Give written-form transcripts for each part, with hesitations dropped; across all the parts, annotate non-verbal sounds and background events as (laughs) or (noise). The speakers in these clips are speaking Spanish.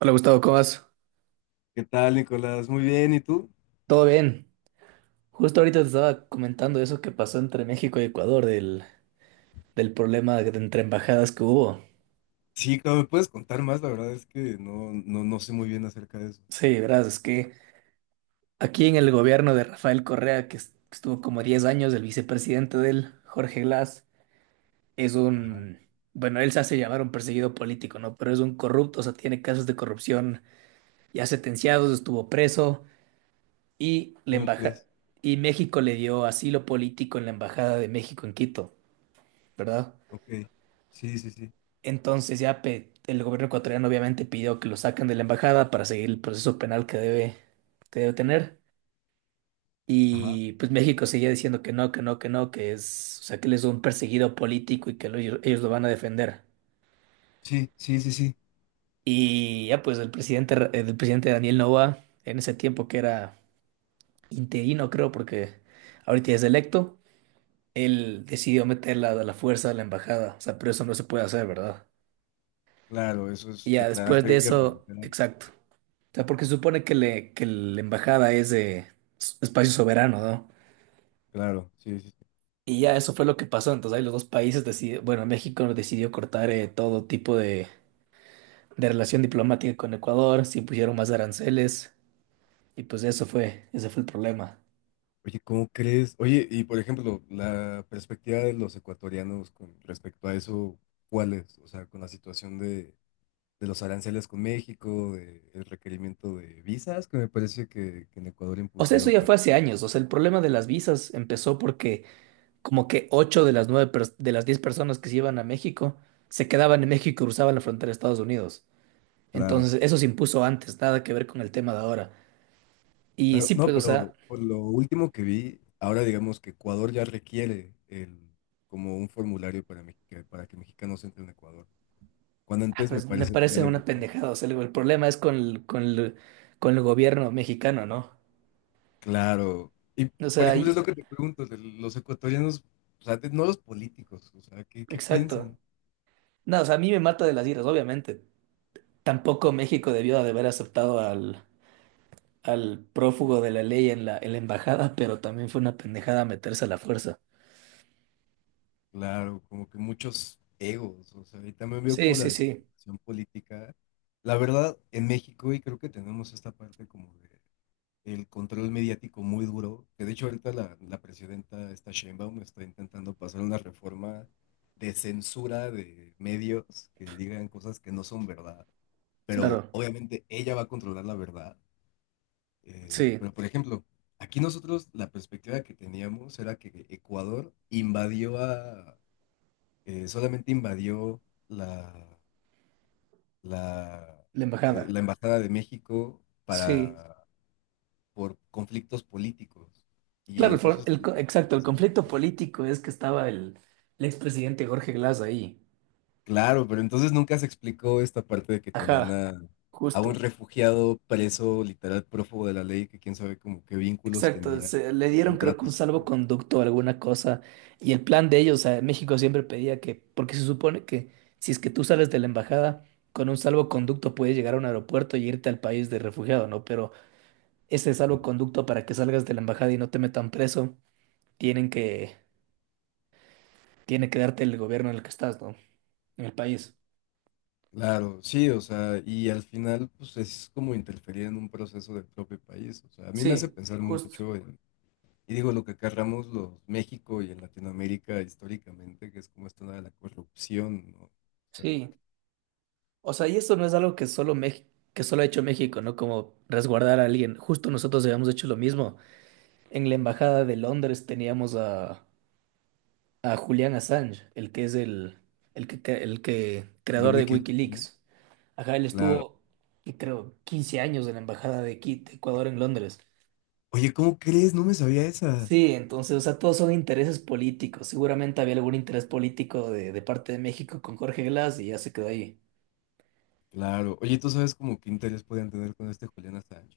Hola Gustavo, ¿cómo vas? ¿Qué tal, Nicolás? Muy bien, ¿y tú? ¿Todo bien? Justo ahorita te estaba comentando eso que pasó entre México y Ecuador, del problema de- entre embajadas que hubo. Sí, claro, ¿me puedes contar más? La verdad es que no sé muy bien acerca de eso. Sí, verás, es que aquí en el gobierno de Rafael Correa, que estuvo como 10 años, el vicepresidente de él, Jorge Glass, es Ajá, un, bueno, él se hace llamar un perseguido político, ¿no? Pero es un corrupto, o sea, tiene casos de corrupción ya sentenciados, estuvo preso y la ¿cómo embaja, crees? y México le dio asilo político en la embajada de México en Quito, ¿verdad? Ok, sí, sí, sí. Entonces ya pe- el gobierno ecuatoriano obviamente pidió que lo saquen de la embajada para seguir el proceso penal que debe tener. Ajá, Y pues México seguía diciendo que no, que no, que no, que es, o sea, que él es un perseguido político y ellos lo van a defender. sí, sí, sí, sí. Y ya pues el presidente, el presidente Daniel Noboa, en ese tiempo que era interino, creo, porque ahorita ya es electo, él decidió meterla a la fuerza a la embajada. O sea, pero eso no se puede hacer, ¿verdad? Claro, eso es Y ya después declararle de guerra, eso, literal. exacto. O sea, porque se supone que la embajada es de espacio soberano, ¿no? Claro, sí, sí, sí. Y ya eso fue lo que pasó. Entonces ahí los dos países decidieron, bueno, México decidió cortar todo tipo de relación diplomática con Ecuador, se impusieron más aranceles y ese fue el problema. Oye, ¿cómo crees? Oye, y por ejemplo, la perspectiva de los ecuatorianos con respecto a eso, ¿cuál es? O sea, con la situación de los aranceles con México, de, el requerimiento de visas que me parece que en Ecuador O sea, eso impusieron ya para... fue hace años. O sea, el problema de las visas empezó porque como que ocho de las nueve pers- de las 10 personas que se iban a México se quedaban en México y cruzaban la frontera de Estados Unidos. Claro. Entonces, eso se impuso antes, nada que ver con el tema de ahora. Y Claro, sí, no, pues, o pero sea, por lo último que vi, ahora digamos que Ecuador ya requiere el, como un formulario para, para que mexicanos entren a Ecuador. Cuando ah, antes me pues me parece que era parece libre. una pendejada. O sea, el problema es con el gobierno mexicano, ¿no? Claro. Y O por sea, ejemplo, es ahí, lo que te pregunto, de los ecuatorianos, o sea, no los políticos, o sea, ¿qué exacto. piensan? No, o sea, a mí me mata de las iras, obviamente. Tampoco México debió de haber aceptado al prófugo de la ley en la embajada, (laughs) pero también fue una pendejada meterse a la fuerza. Claro, como que muchos egos, o sea, y también veo Sí, como la sí, sí, desinformación política. La verdad, en México, y creo que tenemos esta parte como de el control mediático muy duro, que de hecho ahorita la presidenta, esta Sheinbaum, está intentando pasar una reforma de censura de medios que digan cosas que no son verdad, pero claro. obviamente ella va a controlar la verdad. Eh, Sí, pero por ejemplo, aquí nosotros la perspectiva que teníamos era que Ecuador invadió solamente invadió la, la, la la embajada. Embajada de México Sí. para por conflictos políticos. Y Claro, el, for- entonces, el co- lo exacto, que el se nos conflicto explica. político es que estaba el expresidente Jorge Glass ahí. Claro, pero entonces nunca se explicó esta parte de que tenían Ajá, a, un justo. refugiado preso, literal prófugo de la ley, que quién sabe como qué vínculos Exacto, tenía, le qué dieron creo que un contratos tenía. salvoconducto o alguna cosa. Y el plan de ellos, o sea, México siempre pedía que, porque se supone que si es que tú sales de la embajada con un salvoconducto puedes llegar a un aeropuerto y irte al país de refugiado, ¿no? Pero ese Sí. salvoconducto para que salgas de la embajada y no te metan preso, tienen que, tiene que darte el gobierno en el que estás, ¿no? En el país. Claro, sí, o sea, y al final, pues es como interferir en un proceso del propio país. O sea, a mí me hace Sí, pensar justo. mucho en, y digo, lo que acarramos los México y en Latinoamérica históricamente, que es como esta onda de la corrupción, ¿no? O sea, Sí, o sea, y eso no es algo que solo México, que solo ha hecho México, ¿no? Como resguardar a alguien. Justo nosotros habíamos hecho lo mismo. En la embajada de Londres teníamos a Julian Assange, el que, el de creador de Wikileaks, ¿no? WikiLeaks. Ajá, él Claro. estuvo, y creo, 15 años en la embajada de de Ecuador en Londres. Oye, ¿cómo crees? No me sabía esa. Sí, entonces, o sea, todos son intereses políticos. Seguramente había algún interés político de parte de México con Jorge Glass y ya se quedó ahí. Claro. Oye, ¿tú sabes como qué interés podían tener con este Julián Assange?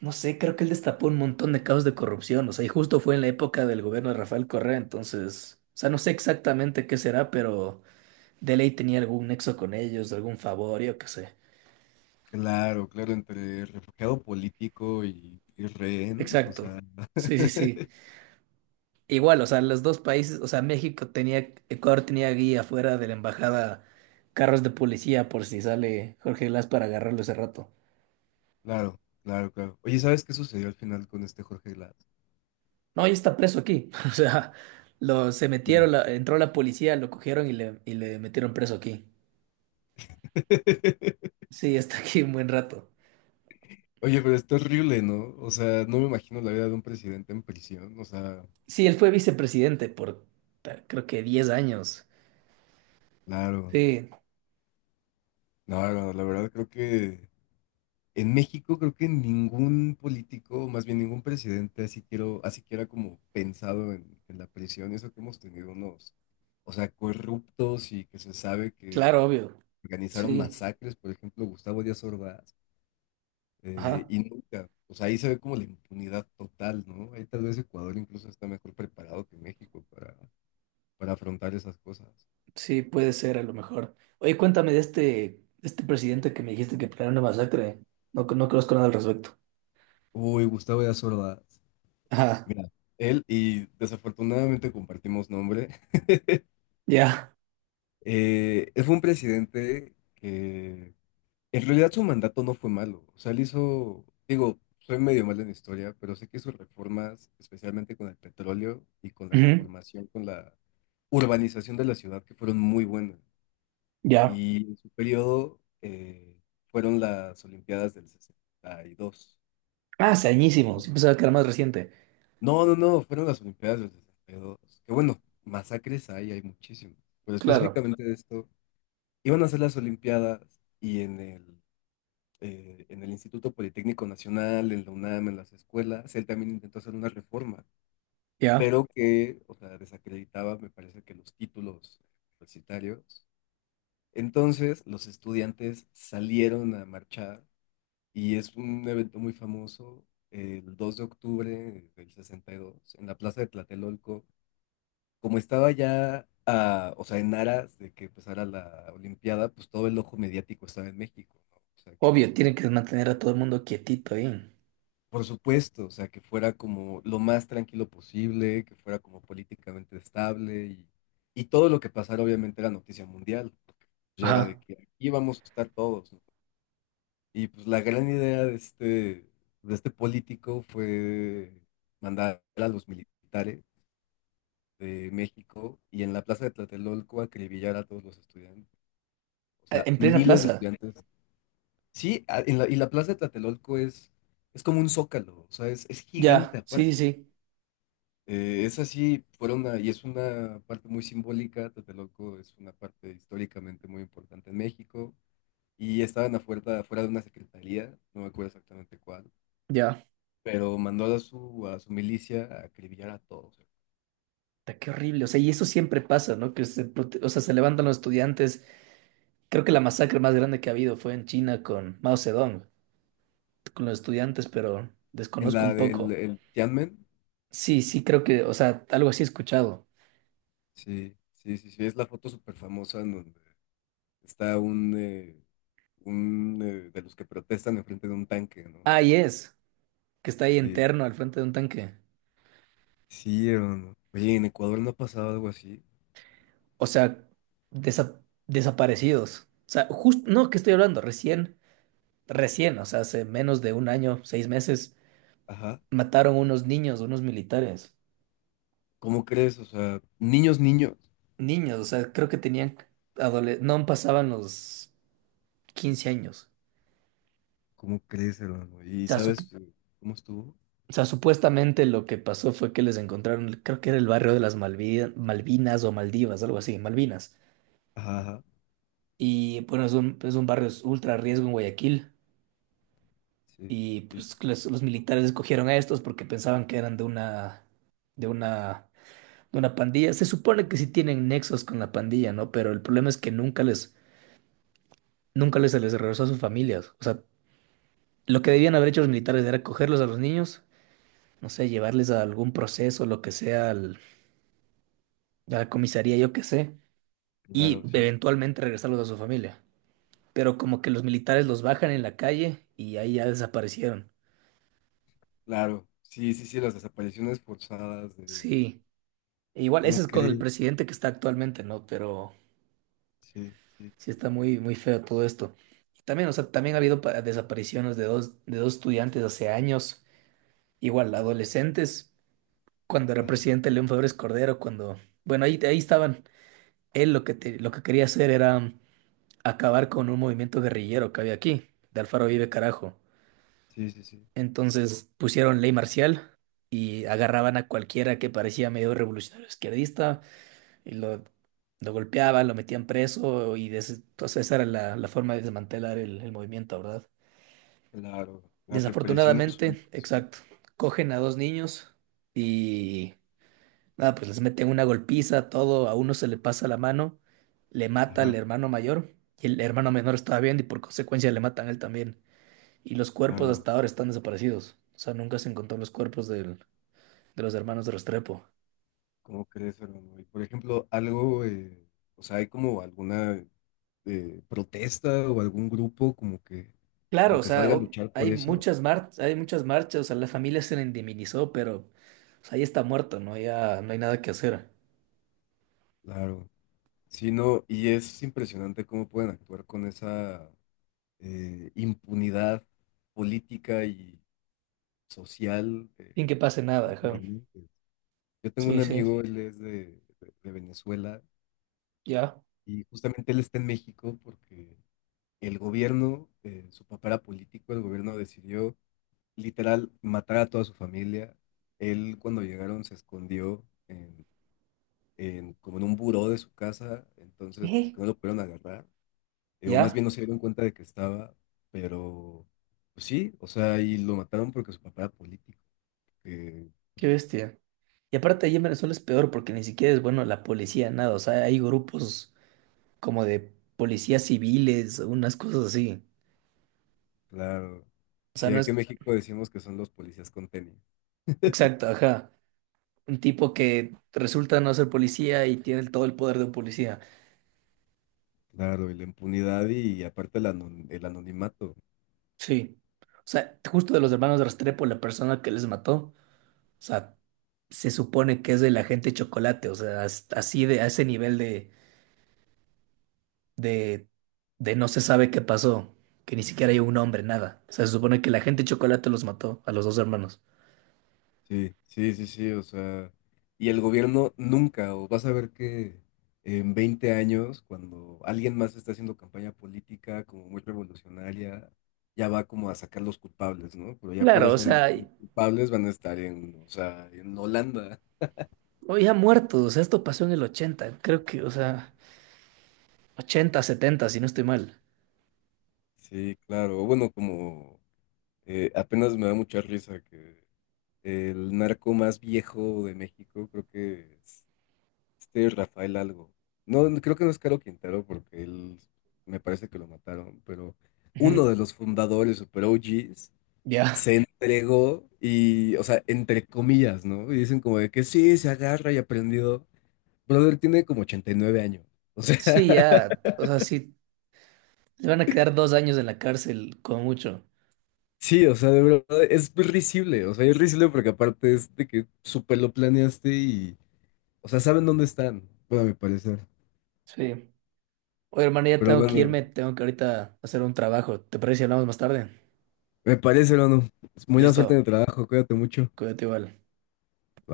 No sé, creo que él destapó un montón de casos de corrupción, o sea, y justo fue en la época del gobierno de Rafael Correa, entonces, o sea, no sé exactamente qué será, pero de ley tenía algún nexo con ellos, algún favor, yo qué sé. Claro, claro, entre refugiado político y rehén, o Exacto. sea, Sí, sí, (laughs) sí. Igual, o sea, los dos países, o sea, México tenía, Ecuador tenía guía fuera de la embajada, carros de policía por si sale Jorge Glass para agarrarlo ese rato. claro, claro, claro. Oye, ¿sabes qué sucedió al final con este Jorge Glass? No, ya está preso aquí. (laughs) O sea, lo, se Ya. metieron, entró la policía, lo cogieron y le metieron preso aquí. (laughs) Sí, está aquí un buen rato. Oye, pero está horrible, ¿no? O sea, no me imagino la vida de un presidente en prisión, o sea, Sí, él fue vicepresidente por creo que 10 años. claro, Sí, claro, la verdad creo que en México creo que ningún político, más bien ningún presidente, así quiero, así que era como pensado en, la prisión, eso que hemos tenido unos, o sea, corruptos y que se sabe que claro, obvio. organizaron Sí, masacres, por ejemplo, Gustavo Díaz Ordaz, ajá. y nunca, o sea, ahí se ve como la impunidad total, ¿no? Ahí tal vez Ecuador incluso está mejor preparado que México para afrontar esas cosas. Sí, puede ser a lo mejor. Oye, cuéntame de este, presidente que me dijiste que planeó una masacre. No, no conozco nada al respecto. Uy, Gustavo Díaz Ordaz, Ajá, mira, él y desafortunadamente compartimos nombre. ya. Fue un presidente que en realidad su mandato no fue malo. O sea, él hizo, digo, soy medio malo en historia, pero sé que sus reformas, especialmente con el petróleo y con la Ujú, reformación, con la urbanización de la ciudad, que fueron muy buenas. ya. Y en su periodo fueron las Olimpiadas del 62. Ah, hace añísimos. Yo Entonces, pensaba que era más reciente. no, no, no, fueron las Olimpiadas del 62. Que bueno, masacres hay muchísimas. Pero Claro, específicamente de esto. Iban a hacer las Olimpiadas y en el Instituto Politécnico Nacional, en la UNAM, en las escuelas, él también intentó hacer una reforma, ya. pero que, o sea, desacreditaba, me parece que los títulos universitarios. Entonces, los estudiantes salieron a marchar y es un evento muy famoso, el 2 de octubre del 62, en la Plaza de Tlatelolco como estaba ya, o sea, en aras de que empezara la Olimpiada, pues todo el ojo mediático estaba en México, ¿no? O sea, que, Obvio, tienen que mantener a todo el mundo quietito ahí. por supuesto, o sea, que fuera como lo más tranquilo posible, que fuera como políticamente estable y todo lo que pasara obviamente era noticia mundial, porque ya era Ajá. de que aquí vamos a estar todos, ¿no? Y pues la gran idea de este político fue mandar a los militares de México y en la plaza de Tlatelolco acribillar a todos los estudiantes. O sea, En plena miles de plaza. estudiantes. Sí, y la plaza de Tlatelolco es como un zócalo, o sea, es gigante Ya, sí, sí, aparte. sí. Es así, y es una parte muy simbólica. Tlatelolco es una parte históricamente muy importante en México. Y estaban afuera de una secretaría, no me acuerdo exactamente cuál, Ya. pero mandó a su, milicia a acribillar a todos. Puta, qué horrible, o sea, y eso siempre pasa, ¿no? O sea, se levantan los estudiantes. Creo que la masacre más grande que ha habido fue en China con Mao Zedong, con los estudiantes, pero En desconozco un la del poco. el Tianmen, Sí, sí, creo que, o sea, algo así he escuchado. sí, sí, sí, sí, es la foto súper famosa está un de los que protestan enfrente de un tanque, ¿no? Ah, que está ahí Sí, interno al frente de un tanque. sí, hermano. Oye, en Ecuador no ha pasado algo así. O sea, desaparecidos. O sea, justo, no, ¿qué estoy hablando? Recién, o sea, hace menos de un año, 6 meses, Ajá. mataron unos niños, unos militares. ¿Cómo crees? O sea, niños, niños. Niños, o sea, creo que tenían no pasaban los 15 años. ¿Cómo crees, hermano? O ¿Y sea, sabes cómo estuvo? o sea, supuestamente lo que pasó fue que les encontraron, creo que era el barrio de las Malvinas o Maldivas, algo así, Malvinas. Ajá, ajá. Y bueno, es un barrio ultra riesgo en Guayaquil. Sí, Y sí, sí, sí. pues los militares escogieron a estos porque pensaban que eran de una, de una pandilla. Se supone que sí tienen nexos con la pandilla, ¿no? Pero el problema es que nunca les se les regresó a sus familias. O sea, lo que debían haber hecho los militares era cogerlos a los niños, no sé, llevarles a algún proceso, lo que sea, a la comisaría, yo qué sé, y Claro, sí. eventualmente regresarlos a su familia. Pero como que los militares los bajan en la calle y ahí ya desaparecieron. Claro. Sí, sí, sí, las desapariciones forzadas de... Sí, e igual ese ¿Cómo es con el crees? presidente que está actualmente, ¿no? Pero Sí, sí, sí sí. está muy, muy feo todo esto. Y también, o sea, también ha habido desapariciones de dos estudiantes hace años, igual adolescentes, cuando era Ajá. presidente León Febres Cordero, cuando, bueno, ahí estaban. Él lo que quería hacer era acabar con un movimiento guerrillero que había aquí, de Alfaro Vive Carajo. Sí, sí, sí. Entonces pusieron ley marcial y agarraban a cualquiera que parecía medio revolucionario izquierdista y lo golpeaban, lo metían preso y entonces esa era la forma de desmantelar el movimiento, ¿verdad? Claro. Las represiones... Desafortunadamente, exacto, cogen a dos niños y nada, pues les meten una golpiza, todo, a uno se le pasa la mano, le mata al Ajá, hermano mayor y el hermano menor estaba viendo y por consecuencia le matan a él también. Y los cuerpos claro. hasta ahora están desaparecidos. O sea, nunca se encontraron los cuerpos de los hermanos de Restrepo. ¿Cómo crees, hermano? Y por ejemplo, algo, o sea, hay como alguna protesta o algún grupo como que, Claro, como o que sea, salga a luchar por eso, hay muchas marchas, o sea, la familia se le indemnizó, pero o sea, ahí está muerto, ¿no? Ya no hay nada que hacer. claro. Sí, no, y es impresionante cómo pueden actuar con esa impunidad política y social Sin que los, pase nada, los ajá. gobernantes. Yo tengo Sí, un sí, amigo, él es de Venezuela ya. y justamente él está en México porque su papá era político, el gobierno decidió literal matar a toda su familia. Él cuando llegaron se escondió como en un buró de su casa, entonces como que ¿Qué? no lo pudieron agarrar, o más ¿Ya? bien no se dieron cuenta de que estaba, pero pues sí, o sea, y lo mataron porque su papá era político, que, Qué pues bestia. Y aparte allí en Venezuela es peor porque ni siquiera es bueno la policía, nada. O sea, hay grupos como de policías civiles, unas cosas así. claro, O sea, sí, no aquí en es México decimos que son los policías con tenis, exacto, ajá. Un tipo que resulta no ser policía y tiene todo el poder de un policía. claro, y la impunidad y, aparte el el anonimato. Sí. O sea, justo de los hermanos Restrepo, la persona que les mató, o sea, se supone que es el agente Chocolate. O sea, así de, a ese nivel de, de no se sabe qué pasó, que ni siquiera hay un hombre, nada. O sea, se supone que la gente de chocolate los mató a los dos hermanos. Sí, sí, sí, sí, o sea, y el gobierno nunca, o vas a ver que en 20 años, cuando alguien más está haciendo campaña política como muy revolucionaria, ya va como a sacar los culpables, ¿no? Pero ya para Claro, o ese sea, momento los culpables van a estar en, o sea, en Holanda. hoy ha muerto, o sea, esto pasó en el 80 creo que, o sea, 80 70 si no estoy mal. Sí, claro, bueno, como apenas me da mucha risa que el narco más viejo de México, creo que este Rafael algo. No, no, creo que no es Caro Quintero porque él me parece que lo mataron, pero uno Ujú. de los fundadores, super OGs, Ya. se entregó y, o sea, entre comillas, ¿no? Y dicen como de que sí, se agarra y aprendió. Brother tiene como 89 años. O sea, Sí, ya, o sea, sí, le van a quedar 2 años en la cárcel, como mucho. (laughs) sí, o sea, de verdad, es risible. O sea, es risible porque aparte es de que súper lo planeaste y, o sea, saben dónde están, bueno, a mi parecer. Sí. Oye, hermano, ya Pero tengo que bueno, irme, tengo que ahorita hacer un trabajo. ¿Te parece si hablamos más tarde? me parece, hermano. Muy buena suerte Listo, en el trabajo, cuídate mucho. cuídate igual. Bye.